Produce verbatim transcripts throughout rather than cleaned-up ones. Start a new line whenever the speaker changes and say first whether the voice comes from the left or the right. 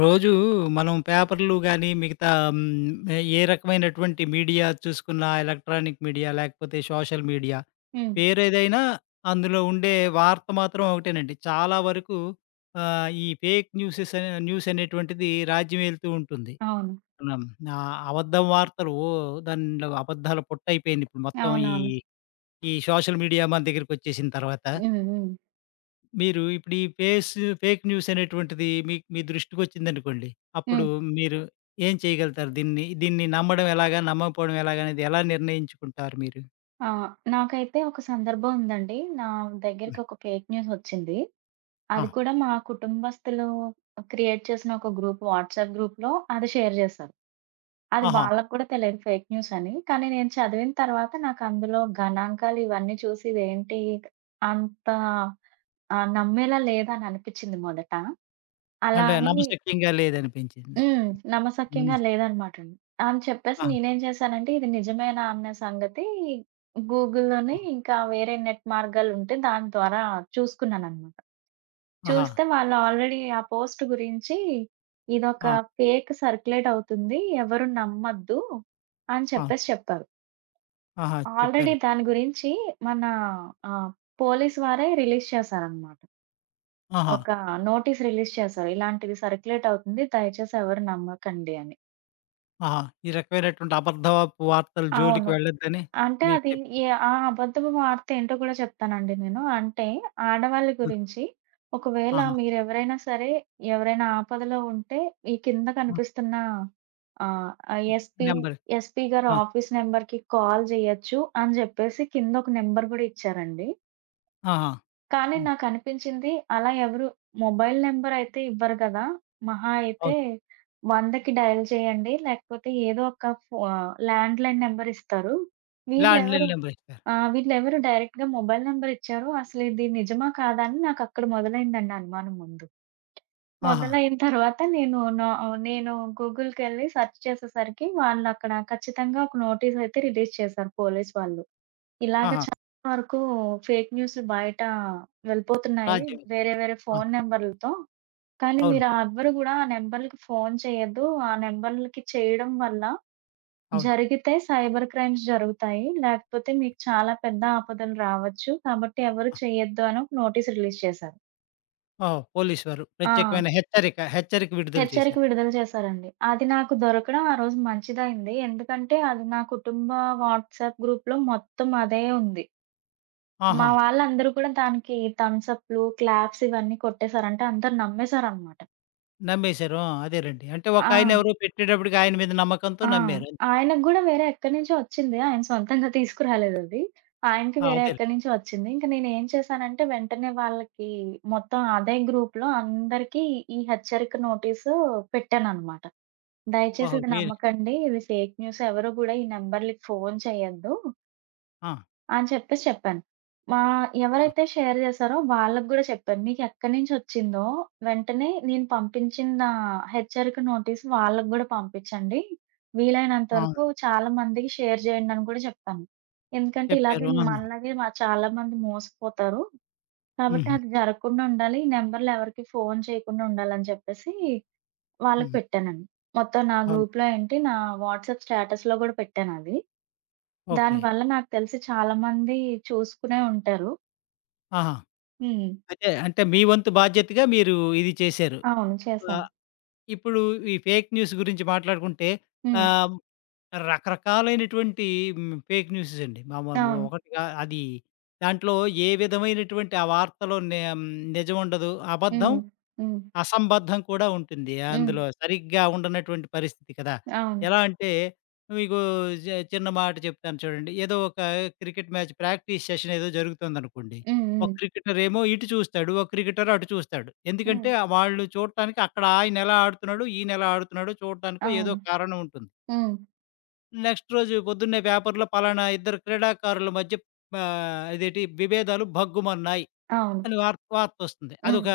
left: రోజూ మనం పేపర్లు గానీ, మిగతా హ్మ్, ఏ రకమైనటువంటి మీడియా చూసుకున్నా ఎలక్ట్రానిక్ మీడియా, లేకపోతే సోషల్ మీడియా
right: హ్మ్.
left: పేరేదైనా అందులో ఉండే వార్త మాత్రం ఒకటేనండి. చాలా వరకు ఆహ్, ఈ ఫేక్ న్యూసెస్ అనే న్యూస్ అనేటువంటిది రాజ్యమేలుతూ ఉంటుంది.
right: అవును.
left: మనం ఆహ్, అబద్ధం వార్తలు ఓ దానిలో అబద్ధాల పొట్టయిపోయింది ఇప్పుడు మొత్తం ఈ,
right: అవునవును.
left: ఈ సోషల్ మీడియా మన దగ్గరికొచ్చేసిన తర్వాత.
right: హ్మ్. హ్మ్.
left: మీరు ఇప్పుడు ఈ ఫేస్ ఫేక్ న్యూస్ అనేటువంటిది మీకు మీ దృష్టికొచ్చిందనుకోండి. అప్పుడు
right: హ్మ్.
left: మీరు ఏం చేయగలుగుతారు? దీన్ని, దీన్ని నమ్మడం ఎలాగా? నమ్మకపోవడం ఎలాగా? అనేది ఎలా నిర్ణయించుకుంటారు మీరు?
right: ఆ! నాకైతే ఒక సందర్భం ఉందండి. నా
left: హ్మ్.
right: దగ్గరికి ఒక ఫేక్ న్యూస్ వచ్చింది.
left: ఆ!
right: అది కూడా మా కుటుంబస్తులు క్రియేట్ చేసిన ఒక గ్రూప్ వాట్సాప్ గ్రూప్‌లో అది షేర్ చేశారు. అది
left: ఆహా!
right: వాళ్ళకి కూడా తెలియదు ఫేక్ న్యూస్ అని. కానీ నేను చదివిన తర్వాత నాకు అందులో గణాంకాలు ఇవన్నీ చూసి ఇదేంటి అంత ఆహ్, నమ్మేలా లేదని అనిపించింది మొదట. అలా
left: అంటే
right: అని
left: నమ్మశక్యంగా లేదనిపించింది.
right: హ్మ్. నమ్మశక్యంగా
left: నమ్మే
right: లేదనమాటండి. అని చెప్పేసి
left: ఆ!
right: నేనేం చేశానంటే, ఇది నిజమేనా అన్న సంగతి గూగుల్‌లోనే
left: ఆ!
right: ఇంకా వేరే నెట్ మార్గాలుంటే దాని ద్వారా చూసుకున్నాననమాట.
left: ఆహా!
right: చూస్తే వాళ్ళు ఆల్రెడీ ఆ పోస్ట్ గురించి ఇదొక
left: ఆ!
right: ఫేక్ సర్క్యులేట్ అవుతుంది. ఎవరు నమ్మొద్దు అని
left: అవును.
right: చెప్పేసి చెప్పారు.
left: ఆహా!
right: ఆల్రెడీ
left: చెప్పారు.
right: దాని గురించి మన ఆహ్, పోలీస్ వారే రిలీజ్ చేశారనమాట.
left: ఆహా!
right: ఒక నోటీస్ రిలీజ్ చేశారు. ఇలాంటిది సర్క్యులేట్ అవుతుంది. దయచేసి ఎవరు నమ్మకండి అని.
left: ఆహా! ఈ రకమైనటువంటి అబద్ధపు వార్తల జోలికి
right: అవును.
left: వెళ్ళొద్దని
right: అంటే
left: మీకు
right: అది
left: చెప్
right: ఏ ఆ అబద్ధపు వార్త ఏంటో కూడా చెప్తానండి నేను. అంటే ఆడవాళ్ళ
left: హ్మ్.
right: గురించి ఒకవేళ
left: ఆహా!
right: మీరెవరైనా సరే, ఎవరైనా ఆపదలో ఉంటే ఈ కింద
left: ఆ!
right: కనిపిస్తున్న ఆహ్, ఎస్‌పీ,
left: నంబర్
right: ఎస్‌పీ గారి
left: ఆ!
right: ఆఫీస్ నంబర్‌కి కాల్ జేయొచ్చు అని జెప్పేసి కింద ఒక నంబర్ గూడా ఇచ్చారండి.
left: ఆహా!
right: కానీ
left: హ్మ్.
right: నాకనిపించింది అలా ఎవరు మొబైల్ నంబర్ అయితే ఇవ్వరు గదా! మహా అయితే
left: అవును.
right: 100కి డయల్ చేయండి లేకపోతే ఏదో ఒక ఫో ల్యాండ్‌లైన్ నంబర్ ఇస్తారు. వీళ్ళెవరు
left: ల్యాండ్‌లైన్ నంబర్ ఇస్తారు.
right: ఆ! వీళ్ళెవరు డైరెక్ట్‌గా మొబైల్ నంబర్ ఇచ్చారు. అసలిది నిజమా? కాదా? అని నాకక్కడ మొదలైందండి అనుమానం ముందు.
left: ఆహా!
right: మొదలైన తర్వాత నేను నా ఆహ్, నేను గూగుల్‌కెళ్ళి సెర్చ్ చేసేసరికి వాళ్ళక్కడ ఖచ్చితంగా ఒక నోటీస్ అయితే రిలీజ్ చేశారు పోలీస్ వాళ్ళు. ఇలాగ
left: ఆహా!
right: చాలా వరకు ఫేక్ న్యూస్‌లు బయట వెళ్ళిపోతున్నాయి.
left: రాజ్యం.
right: వేరే వేరే ఫోను నంబర్‌లతో. కానీ
left: అవును.
right: మీరు ఆ ఎవ్వరు గూడా ఆ నంబర్‌లకి ఫోను చేయొద్దు. ఆ నంబర్‌లకి చేయడం వల్ల
left: అవును.
right: జరిగితే సైబర్ క్రైమ్స్ జరుగుతాయి. లేకపోతే మీకు చాలా పెద్ద ఆపదలు రావచ్చు. కాబట్టి ఎవరు చేయొద్దు అని ఒక నోటీస్ రిలీజ్ చేశారు.
left: ఓహో! పోలీస్ వారు.
right: ఆ!
left: ప్రత్యేకమైన హెచ్చరిక, హెచ్చరిక విడుదల
right: హెచ్చరిక
left: చేశారు.
right: విడుదల చేశారండి. అది నాకు దొరకడం ఆ రోజు మంచిదయింది. ఎందుకంటే అది నా కుటుంబ వాట్సాప్ గ్రూప్‌లో మొత్తం అదే ఉంది. మా
left: ఆహా!
right: వాళ్ళందరూ కూడా దానికి థమ్స్ అప్‌లు, క్లాప్స్ ఇవన్నీ కొట్టేసారు. అంటే అందరూ నమ్మేసారనమాట.
left: నమ్మేశారు. ఆ! అదేలెండి. అంటే ఒకాయన
right: ఆ!
left: ఎవరో పెట్టేటప్పటికి ఆయన మీద నమ్మకంతో
right: ఆ!
left: నమ్మారు అంతే.
right: ఆయనకు గూడా వేరే ఎక్కడి నుంచో వచ్చింది. ఆయన సొంతంగా తీసుకురాలేదది. ఆయనకి
left: ఆ!
right: వేరే
left: అదేలే.
right: ఎక్కడి నుంచో వచ్చింది. ఇంక నేనేం చేశానంటే వెంటనే వాళ్ళకి మొత్తం అదే గ్రూప్‌లో అందరికీ ఈ హెచ్చరిక నోటీసు పెట్టాననమాట. దయచేసి
left: ఓహో!
right: ఇది
left: మీరు
right: నమ్మకండి. ఇది ఫేక్ న్యూస్. ఎవరు గూడా ఈ నంబర్‌లకి ఫోను చేయొద్దు.
left: ఆ!
right: అని చెప్పేసి చెప్పాను. మా
left: చెప్పారు.
right: ఎవరైతే షేర్ చేశారో వాళ్ళకి గూడా చెప్పాను. మీకెక్కడి నుంచొచ్చిందో వెంటనే నేను పంపించిన హెచ్చరిక నోటీస్ వాళ్ళకి గూడా పంపించండి. వీలైనంత
left: ఆ!
right: వరకు చాలా మందికి షేర్ చేయండి అని గూడా చెప్పాను. ఎందుకంటే ఇలాగే
left: చెప్పారు. ఆహా!
right: మనలాగే మ చాలా మంది మోసపోతారు. కాబట్టి
left: హుహు.
right: అది జరగకుండా ఉండాలి. ఈ నంబర్‌లు ఎవరికీ ఫోను చేయకుండా ఉండాలని చెప్పేసి వాళ్ళకి
left: హ్మ్.
right: పెట్టానండి. మొత్తం నా
left: అవును.
right: గ్రూప్‌లో ఏంటి నా వాట్సాప్ స్టేటస్‌లో గూడా పెట్టానది.
left: ఓకే.
right: దానివల్ల నాకు తెలిసి చాలా మంది చూసుకునే ఉంటారు.
left: ఆహా!
right: హ్మ్.
left: అయితే అంటే మీ వంతు బాధ్యతగా మీరు ఇది చేశారు.
right: అవును. చేశాను.
left: ఆహ్, ఇప్పుడు ఈ ఫేక్ న్యూస్ గురించి మాట్లాడుకుంటే
right: హ్మ్.
left: ఆహ్, రకరకాలైనటువంటి హ్మ్. ఫేక్ న్యూసెస్ అండి. మామూలు
right: అవును.
left: ఒకటి కా అది దాంట్లో ఏ విధమైనటువంటి ఆ వార్తలో నే హ్మ్. నిజముండదు. అబద్ధం,
right: హ్మ్. హ్మ్.
left: అసంబద్ధం కూడా ఉంటుంది.
right: హ్మ్.
left: అందులో సరిగ్గా ఉండనటువంటి పరిస్థితి కదా!
right: అవును.
left: ఎలా అంటే మీకు జ చిన్న మాట చెప్తాను చూడండి. ఏదో ఒక క్రికెట్ మ్యాచ్ ప్రాక్టీస్ సెషన్ ఏదో జరుగుతుందనుకోండి.
right: హ్మ్.
left: ఒక
right: హ్మ్.
left: క్రికెటర్ ఏమో ఇటు చూస్తాడు. ఒక క్రికెటర్ అటు చూస్తాడు.
right: హ్మ్.
left: ఎందుకంటే వాళ్ళు చూడటానికి అక్కడ ఆయన ఎలా ఆడుతున్నాడు, ఈయన ఎలా ఆడుతున్నాడో చూడటానికో ఏదో
right: అవును.
left: కారణం ఉంటుంది.
right: హ్మ్.
left: నెక్స్ట్ రోజు పొద్దున్నే పేపర్‌లో పలానా ఇద్దరు క్రీడాకారుల మధ్య ఆహ్, ఇదేటి విభేదాలు భగ్గుమన్నాయి
right: అవును.
left: అని వార్త వార్తొస్తుంది.
right: హ్మ్.
left: అదొక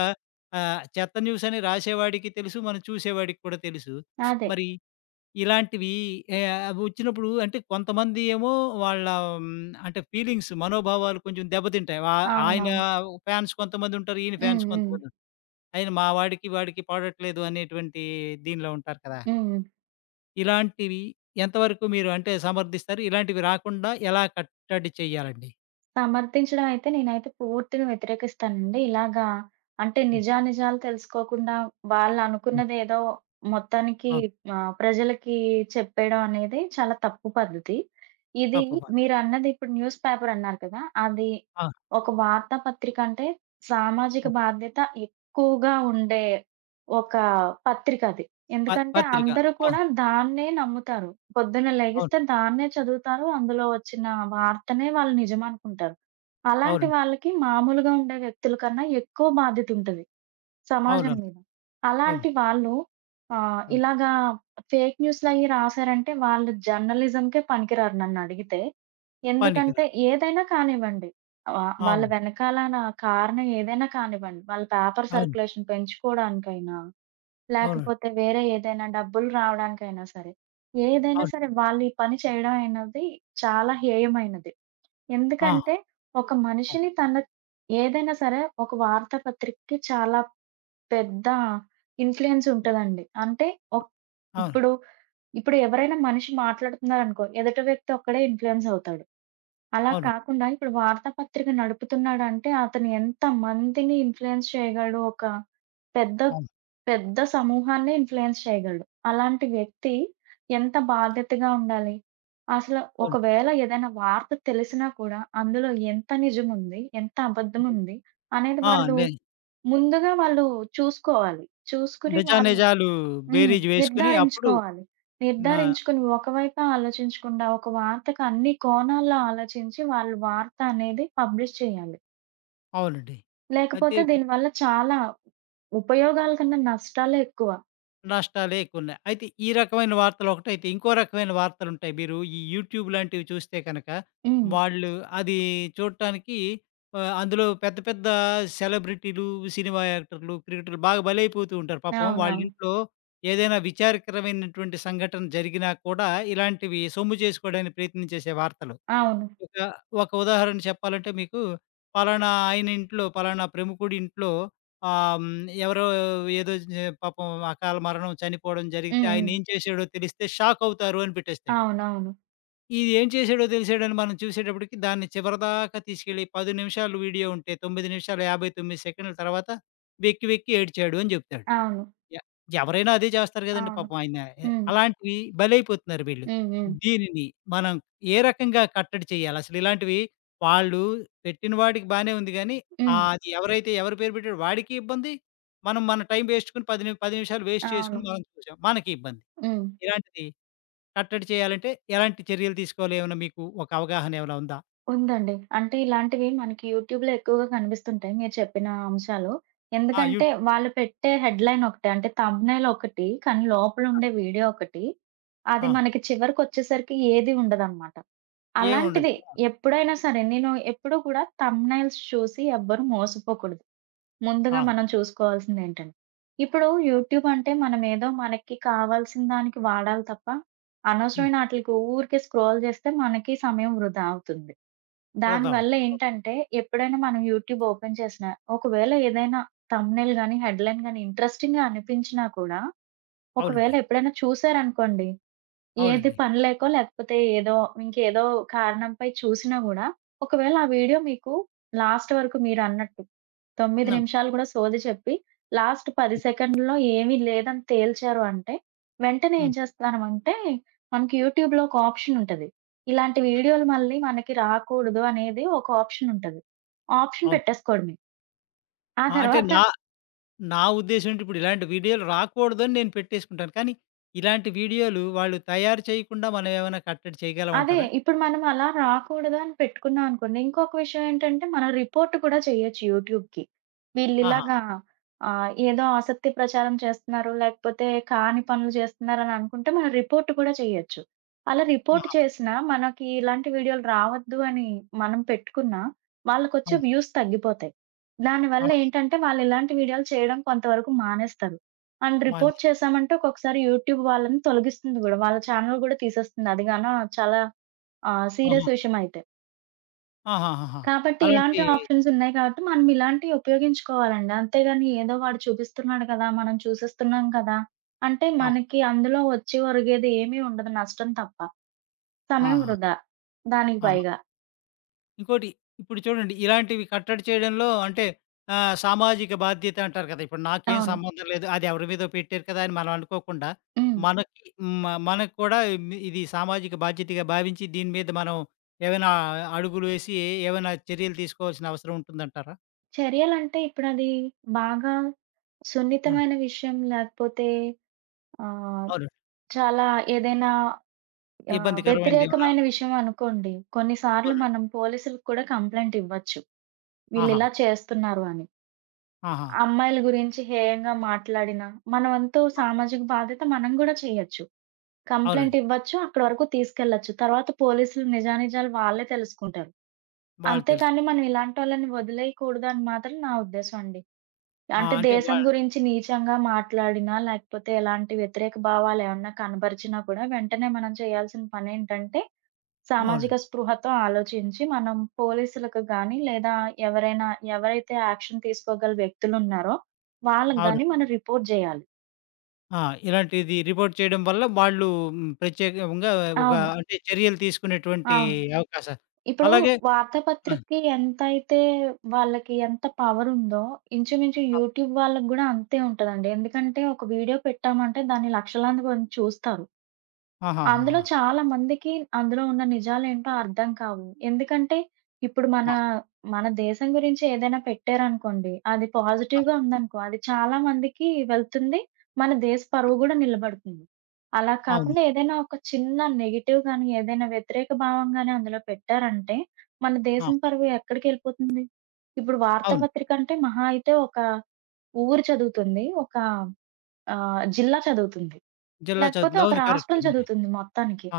left: ఆహ్, చెత్త న్యూస్ అని రాసేవాడికి తెలుసు. మనం చూసేవాడికి కూడా తెలుసు.
right: అదే.
left: మరి ఇలాంటివి ఏ అవి వచ్చినప్పుడు అంటే కొంతమంది ఏమో వాళ్ళ హ్మ్, అంటే ఫీలింగ్స్, మనోభావాలు కొంచెం దెబ్బతింటాయి. ఆ ఆయన
right: అవునవును.
left: ఫ్యాన్స్ కొంతమందుంటారు. ఈయన
right: హ్మ్.
left: ఫ్యాన్స్
right: హ్మ్.
left: కొంతమందుంటారు. ఆయన మా వాడికి, వాడికి పడట్లేదు అనేటువంటి దీనిలో ఉంటారు కదా!
right: హ్మ్.
left: ఇలాంటివి ఎంతవరకు మీరు అంటే సమర్థిస్తారు? ఇలాంటివి రాకుండా ఎలా కట్టడి చేయాలండి?
right: సమర్థించడం అయితే నేనైతే పూర్తిగా వ్యతిరేకిస్తానండి. ఇలాగా అంటే
left: హ్మ్.
right: నిజానిజాలు తెలుసుకోకుండా
left: హ్మ్.
right: వాళ్ళనుకున్నదేదో మొత్తానికి
left: ఆ!
right: ఆహ్, ప్రజలకి చెప్పేయడం అనేది చాలా తప్పు పద్ధతి. ఇది
left: తప్పు ప
right: మీరన్నది ఇప్పుడు న్యూస్ పేపర్ అన్నారు కదా! అది
left: ఆ!
right: ఒక వార్తా పత్రిక అంటే సామాజిక
left: ఆ!
right: బాధ్యత ఎక్కువగా ఉండే ఒక పత్రికది.
left: ప
right: ఎందుకంటే
left: పత్రిక.
right: అందరూ కూడా
left: అవును.
right: దాన్నే నమ్ముతారు. పొద్దున్న
left: అవును.
right: లెగిస్తే దాన్నే చదువుతారు. అందులో వచ్చిన వార్తనే వాళ్ళు నిజమనుకుంటారు. అలాంటి
left: అవునండి.
right: వాళ్ళకి మామూలుగా ఉండే వ్యక్తుల కన్నా ఎక్కువ బాధ్యతుంటది సమాజం
left: అవునవును.
right: మీద.
left: అవును.
right: అలాంటి వాళ్ళు ఆహ్,
left: అవును.
right: ఇలాగా ఫేక్ న్యూస్‌లయ్యి రాసారంటే వాళ్ళు జర్నలిజంకే పనికిరారు నన్నడిగితే. ఎందుకంటే
left: పనికిరాదు.
right: ఏదైనా కానివ్వండి. వ వాళ్ళ
left: అవును.
right: వెనకాలన కారణం ఏదైనా కానివ్వండి. వాళ్ళ పేపర్
left: అవును.
right: సర్క్యులేషన్ పెంచుకోవడానికైనా
left: అవునండి.
right: లేకపోతే వేరే ఏదైనా డబ్బులు రావడానికైనా సరే. ఏదైనా
left: అవును.
right: సరే వాళ్ళు ఈ పని చేయడం అనేది చాలా హేయమైనది.
left: ఆ!
right: ఎందుకంటే ఒక
left: అవును.
right: మనిషిని తన ఏదైనా సరే ఒక వార్తాపత్రికకి చాలా పెద్ద ఇన్‌ఫ్లూయెన్స్ ఉంటదండి. అంటే ఒక్
left: అవును.
right: ఇప్పుడు ఇప్పుడు ఎవరైనా మనిషి మాట్లాడుతున్నారనుకో, ఎదుటి వ్యక్తి ఒక్కడే ఇన్‌ఫ్లూయెన్స్ అవుతాడు. అలా
left: అవునండి.
right: కాకుండా ఇప్పుడు వార్తాపత్రిక నడుపుతున్నాడంటే అతను ఎంత మందిని ఇన్‌ఫ్లూయెన్స్ చేయగలడు. ఒక పెద్ద,
left: అవును.
right: పెద్ద సమూహాన్నే ఇన్‌ఫ్లూయెన్స్ చేయగలడు. అలాంటి వ్యక్తి ఎంత బాధ్యతగా ఉండాలి? అసలు
left: అవును.
right: ఒకవేళ ఏదైనా వార్త తెలిసినా కూడా అందులో ఎంత నిజముంది? ఎంత అబద్ధముంది? అనేది
left: ఆ!
right: వాళ్ళు
left: నే
right: ముందుగా వాళ్ళు చూసుకోవాలి. చూసుకొని వాళ్ళు
left: నిజానిజాలు
right: హ్మ్.
left: బేరీజు వేసుకొని అప్పుడు
right: నిర్ధారించుకోవాలి.
left: నా
right: నిర్ధారించుకొని ఒకవైపే ఆలోచించకుండా, ఒక వార్తకు అన్ని కోణాల్లో ఆలోచించి వాళ్ళు వార్త అనేది పబ్లిష్ చేయాలి.
left: అవునండి. అయితే
right: లేకపోతే దీనివల్ల చాలా ఉపయోగాల కన్నా నష్టాలే ఎక్కువ.
left: నష్టాలే ఎక్కువున్నాయి. అయితే ఈ రకమైన వార్తలొకటైతే, ఇంకో రకమైన వార్తలుంటాయి. మీరు ఈ యూట్యూబ్ లాంటివి చూస్తే కనక,
right: హ్మ్.
left: వాళ్ళు అది చూడటానికి ఆహ్, అందులో పెద్ద పెద్ద సెలబ్రిటీలు, సినిమా యాక్టర్లు, క్రికెటర్లు బాగా బలైపోతూ ఉంటారు పాపం.
right: అవునవును.
left: వాళ్ళింట్లో ఏదైనా విచారకరమైనటువంటి సంఘటన జరిగినా కూడా, ఇలాంటివి సొమ్ము చేసుకోవడానికి ప్రయత్నం చేసే వార్తలు.
right: అవును.
left: ఒక ఒక ఉదాహరణ చెప్పాలంటే మీకు, పలానా ఆయన ఇంట్లో, పలానా ప్రముఖుడి ఇంట్లో ఆహ్, హ్మ్, ఎవరో ఏదో జ పాపం అకాల మరణం చనిపోవడం జరిగితే
right: హ్మ్. హ్మ్.
left: ఆయనేం చేశాడో తెలిస్తే షాకవుతారు అని పెట్టేస్తాడు.
right: అవునవును.
left: ఈడేం చేశాడో తెలిసాడని మనం చూసేటప్పటికి దాన్ని చివరిదాకా తీసుకెళ్ళి పది నిమిషాలు వీడియో ఉంటే తొమ్మిది నిమిషాల యాభై తొమ్మిది సెకండ్ల తర్వాత వెక్కి వెక్కి ఏడ్చాడు అని చెప్తాడు.
right: అవును.
left: ఎ ఎవరైనా అదే చేస్తారు గదండీ
right: అవును.
left: పాపం ఆయన. ఎ
right: హ్మ్.
left: అలాంటివి బలైపోతున్నారు వీళ్ళు.
right: హ్మ్. హ్మ్.
left: దీనిని మనం ఏ రకంగా కట్టడి చేయాలి? అసలు ఇలాంటివి వాళ్ళు పెట్టిన వాడికి బానే ఉంది గానీ,
right: హ్మ్.
left: ఆహ్, అది ఎవరైతే ఎవరి పేరు పెట్టాడో వాడికి ఇబ్బంది. మనం మన టైం వేస్ట్‌కుని 10 ని పది నిమిషాలు వేస్ట్
right: అవును.
left: చేసుకొని మనం చూసాం. మనకి ఇబ్బంది.
right: హ్మ్.
left: ఇలాంటిది కట్టడి చేయాలంటే ఎలాంటి చర్యలు తీసుకోవాలి? ఏమన్నా మీకు ఒక అవగాహన ఏమైనా ఉందా?
right: ఉందండి. అంటే ఇలాంటివి మనకి యూట్యూబ్‌లో ఎక్కువగా కనిపిస్తుంటాయి మీరు చెప్పిన అంశాలు.
left: ఆ!
right: ఎందుకంటే
left: యూట్యూబ్.
right: వాళ్ళు పెట్టే హెడ్‌లైన్ ఒకటే అంటే థంబ్‌నెయిల్ ఒకటి. కానీ లోపల
left: ఆ!
right: ఉండే వీడియో ఒకటి. అది
left: ఆ!
right: మనకి చివరికొచ్చేసరికి ఏది ఉండదనమాట.
left: ఏముండదు.
right: అలాంటిది
left: ఆ!
right: ఎప్పుడైనా సరే నేను ఎప్పుడూ కూడా థంబ్‌నెయిల్స్ చూసి ఎవ్వరు మోసపోకూడదు. ముందుగా
left: ఆ!
right: మనం చూసుకోవాల్సిందేంటంటే ఇప్పుడు
left: అవును.
right: యూట్యూబ్ అంటే మనమేదో మనకి కావాల్సిన దానికి వాడాలి తప్ప
left: హ్మ్.
right: అనవసరమైన ఆటిలికి ఊరికే స్క్రోల్ చేస్తే మనకి సమయం వృధా అవుతుంది.
left: వృధా
right: దానివల్ల
left: అవుతుంది.
right: ఏంటంటే, ఎప్పుడైనా మనం యూట్యూబ్ ఓపెన్ చేసినా, ఒకవేళ ఏదైనా థంబ్‌నెయిల్ గాని, హెడ్‌లైన్ గాని ఇంట్రెస్టింగ్‌గా అనిపించినా కూడా, ఒకవేళ
left: అవునండి.
right: ఎప్పుడైనా చూసారనుకోండి ఏది
left: అవునండి.
right: పని లేకో, లేకపోతే ఏదో ఇంకేదో కారణంపై చూసినా గూడా, ఒకవేళ ఆ వీడియో మీకు లాస్ట్ వరకు మీరన్నట్టు తొమ్మిది
left: హ్మ్.
right: నిమిషాలు గూడా సోది చెప్పి, లాస్ట్ పది
left: హ్మ్.
right: సెకండ్‌లో ఏమీ లేదని తేల్చారు అంటే, వెంటనే ఏం
left: అవును.
right: చేస్తానమంటే, మనకి యూట్యూబ్‌లో ఒక ఆప్షన్ ఉంటది. ఇలాంటి వీడియోలు మళ్ళీ మనకి రాకూడదు అనేది ఒక ఆప్షన్ ఉంటది. ఆప్షన్ పెట్టేసుకోవడమే. ఆ
left: ఆ! అంటే
right: తర్వాత
left: నా నా ఉద్దేశ్యం ఏంటి ఇప్పుడు ఇలాంటి వీడియోలు రాకూడదని నేను పెట్టేసుకుంటాను. కానీ ఇలాంటి వీడియోలు వాళ్ళు తయారు చేయకుండా మనం ఏమైనా కట్టడి
right: అదే.
left: చేయగలమంటారా?
right: ఇప్పుడు మనం అలా రాకూడదు అని పెట్టుకున్నాం అనుకోండి. ఇంకొక విషయం ఏంటంటే, మనం రిపోర్ట్ కూడా చేయొచ్చు యూట్యూబ్‌కి.
left: ఆహా!
right: వీళ్ళిలాగా ఆహ్, ఏదో అసత్య ప్రచారం చేస్తున్నారు, లేకపోతే కాని పనులు చేస్తున్నారని అనుకుంటే, మనం రిపోర్ట్ కూడా చేయొచ్చు. అలా రిపోర్ట్
left: ఆహా!
right: చేసినా, మనకి ఇలాంటి వీడియోలు రావద్దు అని మనం పెట్టుకున్నా, వాళ్ళకొచ్చే
left: అవును.
right: వ్యూస్ తగ్గిపోతాయి.
left: ఆ!
right: దానివల్ల ఏంటంటే, వాళ్ళు ఇలాంటి వీడియోలు చేయడం కొంతవరకు మానేస్తారు. అండ్
left: మని
right: రిపోర్ట్ చేశామంటే, ఒక్కొక్కసారి యూట్యూబ్ వాళ్ళని తొలగిస్తుంది గూడా. వాళ్ళ ఛానెల్ గూడా తీసేస్తుంది. అది గాన చాలా ఆ!
left: ఆహా!
right: సీరియస్ విషయమైతే.
left: ఆహాహాహా!
right: కాబట్టి ఇలాంటి
left: అలాంటి
right: ఆప్షన్స్ ఉన్నాయి కాబట్టి మనం ఇలాంటివి ఉపయోగించుకోవాలండి. అంతేగాని ఏదో వాడు చూపిస్తున్నాడు కదా! మనం చూసేస్తున్నాం కదా! అంటే
left: ఆ!
right: మనకి అందులో వచ్చి ఒరిగేది ఏమీ ఉండదు నష్టం తప్ప. సమయం
left: ఆహా!
right: వృధా. దానికి
left: ఆహా!
right: పైగా.
left: ఇంకోటి ఇప్పుడు చూడండి ఇలాంటివి కట్టడి చేయడంలో అంటే ఆహ్, సామాజిక బాధ్యత అంటారు కదా! ఇప్పుడు నాకేం
right: అవును.
left: సంబంధం లేదు. అది ఎవరి మీదో పెట్టారు కదా! అని మనం అనుకోకుండా
right: హ్మ్.
left: మనకి మ మనకు కూడా ఇమ్- ఇది సామాజిక బాధ్యతగా భావించి దీని మీద మనం ఏమైనా అడుగులు వేసి ఏమైనా చర్యలు తీసుకోవాల్సిన అవసరం ఉంటుందంటారా?
right: చర్యలంటే ఇప్పుడది బాగా
left: ఆ!
right: సున్నితమైన విషయం లేకపోతే ఆహ్,
left: అవునండి.
right: చాలా ఏదైనా ఆహ్,
left: ఇబ్బందికరమైనది ఏమన్నా
right: వ్యతిరేకమైన విషయం అనుకోండి. కొన్ని సార్లు
left: అవునండి.
right: మనం పోలీసులకి కూడా కంప్లెయింట్ ఇవ్వచ్చు.
left: ఆహా!
right: వీళ్ళిలా చేస్తున్నారు అని.
left: ఆహా!
right: అమ్మాయిల గురించి హేయంగా మాట్లాడినా, మన వంతు
left: ఆ!
right: సామాజిక బాధ్యత మనం గూడా చెయ్యొచ్చు. కంప్లెయింట్
left: అవునండి.
right: ఇవ్వచ్చు. అక్కడి వరకు తీసుకెళ్ళొచ్చు. తర్వాత పోలీసులు నిజానిజాలు వాళ్ళే తెలుసుకుంటారు.
left: వాళ్ళు తెలుసుకుంటారు.
right: అంతేకానీ మనం ఇలాంటోళ్ళని వదిలేయకూడదని మాత్రం నా ఉద్దేశం అండి.
left: ఆ!
right: అంటే
left: అంటే
right: దేశం
left: వా
right: గురించి నీచంగా మాట్లాడినా, లేకపోతే ఎలాంటి వ్యతిరేక భావాలేమన్నా కనబరిచినా కూడా, వెంటనే మనం చేయాల్సిన పనేంటంటే, సామాజిక
left: అవునండి.
right: స్పృహతో ఆలోచించి మనం పోలీసులకు గానీ, లేదా ఎవరైనా ఎవరైతే యాక్షన్ తీసుకోగల వ్యక్తులున్నారో, వాళ్ళకి
left: అవును.
right: గానీ మనం రిపోర్ట్ జేయాలి.
left: ఆ! ఇలాంటిది రిపోర్ట్ చేయడం వల్ల వాళ్ళు హ్మ్, ప్రత్యేకంగా ఒక
right: అవును.
left: అంటే చర్యలు తీసుకునేటువంటి
right: అవును.
left: అవకాశం.
right: ఇప్పుడు
left: అలాగే ఆ!
right: వార్తాపత్రికకి ఎంతైతే వాళ్ళకి ఎంత పవరుందో, ఇంచుమించు
left: ఆ!
right: యూట్యూబ్ వాళ్ళకి గూడా అంతే ఉంటదండి. ఎందుకంటే, ఒక వీడియో పెట్టామంటే దాన్ని లక్షలాది మంది చూస్తారు. అందులో
left: ఆహాహాహా!
right: చాలా మందికి అందులో ఉన్న నిజాలేంటో అర్థం కావు. ఎందుకంటే, ఇప్పుడు మన,
left: ఆ!
right: మన దేశం గురించి ఏదైనా పెట్టారనుకోండి, అది
left: ఆ!
right: పాజిటివ్‌గా ఉందనుకో, అది చాలా మందికి వెళ్తుంది. మన దేశ
left: హ్మ్.
right: పరువు గూడా నిలబడుతుంది. అలా
left: అవును.
right: కాకుండా ఏదైనా ఒక చిన్న నెగెటివ్ గాని, ఏదైనా వ్యతిరేక భావం గాని అందులో పెట్టారంటే, మన
left: ఆ!
right: దేశం పరువు ఎక్కడికెళ్ళిపోతుంది? ఇప్పుడు
left: అవును.
right: వార్తాపత్రిక అంటే మహా అయితే ఒక ఊరు చదువుతుంది. ఒక ఆహ్, జిల్లా చదువుతుంది.
left: జిల్లా
right: లేకపోతే
left: చదువుతుంది.
right: ఒక
left: అవును.
right: రాష్ట్రం
left: కరెక్టే మీరే.
right: చదువుతుంది మొత్తానికి.
left: ఆ!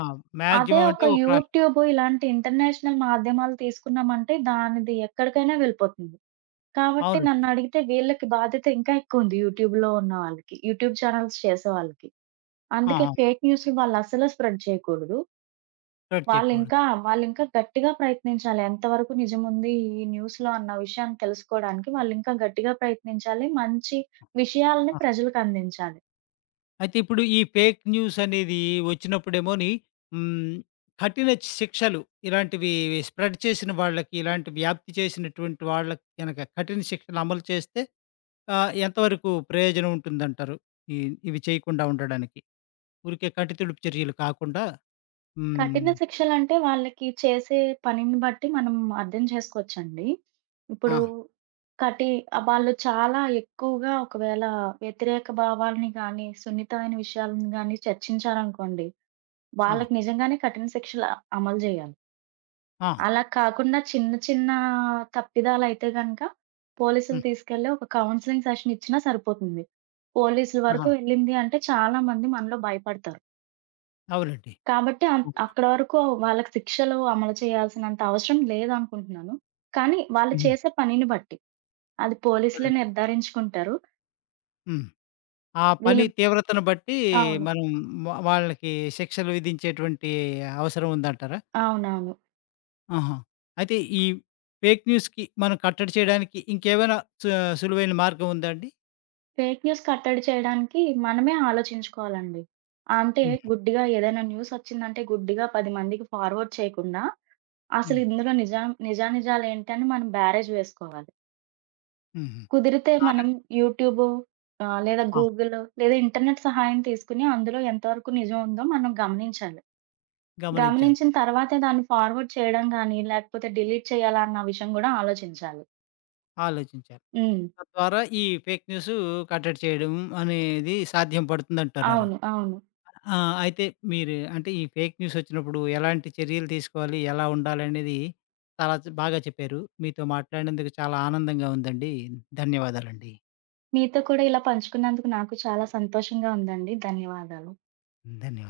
right: అదే
left: మాక్సిమం
right: ఒక
left: అంటే ఒక రాష్ట్రం.
right: యూట్యూబ్ ఇలాంటి ఇంటర్నేషనల్ మాధ్యమాలు తీసుకున్నామంటే దానిది ఎక్కడికైనా వెళ్ళిపోతుంది. కాబట్టి
left: అవునండి.
right: నన్నడిగితే వీళ్ళకి బాధ్యత ఇంకా ఎక్కువుంది యూట్యూబ్‌లో ఉన్న వాళ్ళకి. యూట్యూబ్ ఛానెల్స్ చేసేవాళ్ళకి. అందుకే
left: ఆహా!
right: ఫేక్ న్యూస్‌లు వాళ్ళసలు స్ప్రెడ్ చేయకూడదు.
left: కరెక్ట్ చెప్పుకోవడం.
right: వాళ్ళింకా వాళ్ళింకా గట్టిగా ప్రయత్నించాలి. ఎంతవరకు నిజముంది ఈ న్యూస్‌లో అన్న విషయాన్ని తెలుసుకోవడానికి వాళ్ళింకా గట్టిగా ప్రయత్నించాలి. మంచి విషయాలని
left: ఆ!
right: ప్రజలకందించాలి.
left: అయితే ఇప్పుడు ఈ ఫేక్ న్యూస్ అనేది వచ్చినప్పుడేమోని హ్మ్, కఠిన శిక్షలు ఇలాంటివి స్ప్రెడ్ చేసిన వాళ్ళకి, ఇలాంటి వ్యాప్తి చేసినటువంటి వాళ్ళకి గనక కఠిన శిక్షలు అమలు చేస్తే ఆ! ఎంతవరకు ప్రయోజనం ఉంటుందంటారు? ఈ ఇవి చేయకుండా ఉండడానికి? ఊరికే కంటి తుడుపు చర్యలు కాకుండా హ్మ్.
right: కఠిన శిక్షలంటే వాళ్ళకి చేసే పనిని బట్టి మనం అర్థం చేసుకోవచ్చండి. ఇప్పుడు
left: ఆ!
right: కటి ఆహ్, వాళ్ళు చాలా ఎక్కువగా ఒకవేళ వ్యతిరేక భావాల్ని గానీ, సున్నితమైన విషయాలను గానీ చర్చించారనుకోండి,
left: ఆ!
right: వాళ్ళకి నిజంగానే కఠిన శిక్షలు అ- అమలు చేయాలి.
left: ఆ!
right: అలా కాకుండా చిన్న చిన్న తప్పిదాలైతే గనక పోలీసులు
left: హ్మ్.
right: తీసుకెళ్ళి ఒక కౌన్సెలింగ్ సెషన్ ఇచ్చినా సరిపోతుంది. పోలీసుల
left: ఆహా!
right: వరకు వెళ్ళింది అంటే చాలా మంది మనలో భయపడతారు.
left: అవునండి.
right: కాబట్టి అం
left: అవును.
right: అక్కడ వరకు వాళ్ళకి శిక్షలు అమలు చేయాల్సినంత అవసరం లేదనుకుంటున్నాను. కానీ వాళ్ళు
left: హ్మ్.
right: చేసే పనిని బట్టి. అది
left: హ్మ్.
right: పోలీసులే నిర్ధారించుకుంటారు.
left: హ్మ్. ఆ పని
right: వీళ్ళు
left: తీవ్రతను బట్టి
right: అవును.
left: మనం వ వాళ్ళకి శిక్షలు విధించేటువంటి అవసరం ఉందంటారా?
right: అవునవును.
left: ఆహా! అయితే ఈ ఫేక్ న్యూస్‌కి మనం కట్టడి చేయడానికి ఇంకేమైనా సు సులువైన మార్గం ఉందా అండి?
right: ఫేక్ న్యూస్ కట్టడి చేయడానికి మనమే ఆలోచించుకోవాలండి. అంటే
left: హుహు.
right: గుడ్డిగా ఏదైనా న్యూస్ ఒచ్చిందంటే గుడ్డిగా పది మందికి ఫార్వర్డ్ చేయకుండా, అసలు
left: హ్మ్.
right: ఇందులో నిజా నిజానిజాలేంటని మనం బేరేజ్ వేసుకోవాలి.
left: హుహు.
right: కుదిరితే
left: అలాగే
right: మనం యూట్యూబు ఆహ్, లేదా
left: ఆ!
right: గూగుల్ లేదా ఇంటర్నెట్ సహాయం తీసుకొని అందులో ఎంతవరకు నిజం ఉందో మనం గమనించాలి.
left: గమనించాలి.
right: గమనించిన తర్వాతే దాన్ని ఫార్వర్డ్ చేయడం గానీ, లేకపోతే డిలీట్ చేయాలా అన్న విషయం గూడా ఆలోచించాలి.
left: ఆలోచించాలి.
right: హ్మ్.
left: తద్వారా ఈ ఫేక్ న్యూసు కట్టడి చేయడం అనేది సాధ్యం పడుతుందంటున్నారు.
right: అవును. అవును.
left: ఆ! అయితే మీరు అంటే ఈ ఫేక్ న్యూస్ వచ్చినప్పుడు ఎలాంటి చర్యలు తీసుకోవాలి? ఎలా ఉండాలనేది చాలా చ్ బాగా చెప్పారు. మీతో మాట్లాడినందుకు చాలా ఆనందంగా ఉందండి. ధన్యవాదాలండి.
right: మీతో కూడా ఇలా పంచుకున్నందుకు నాకు చాలా సంతోషంగా ఉందండి. ధన్యవాదాలు.
left: ధన్యవాదాలు.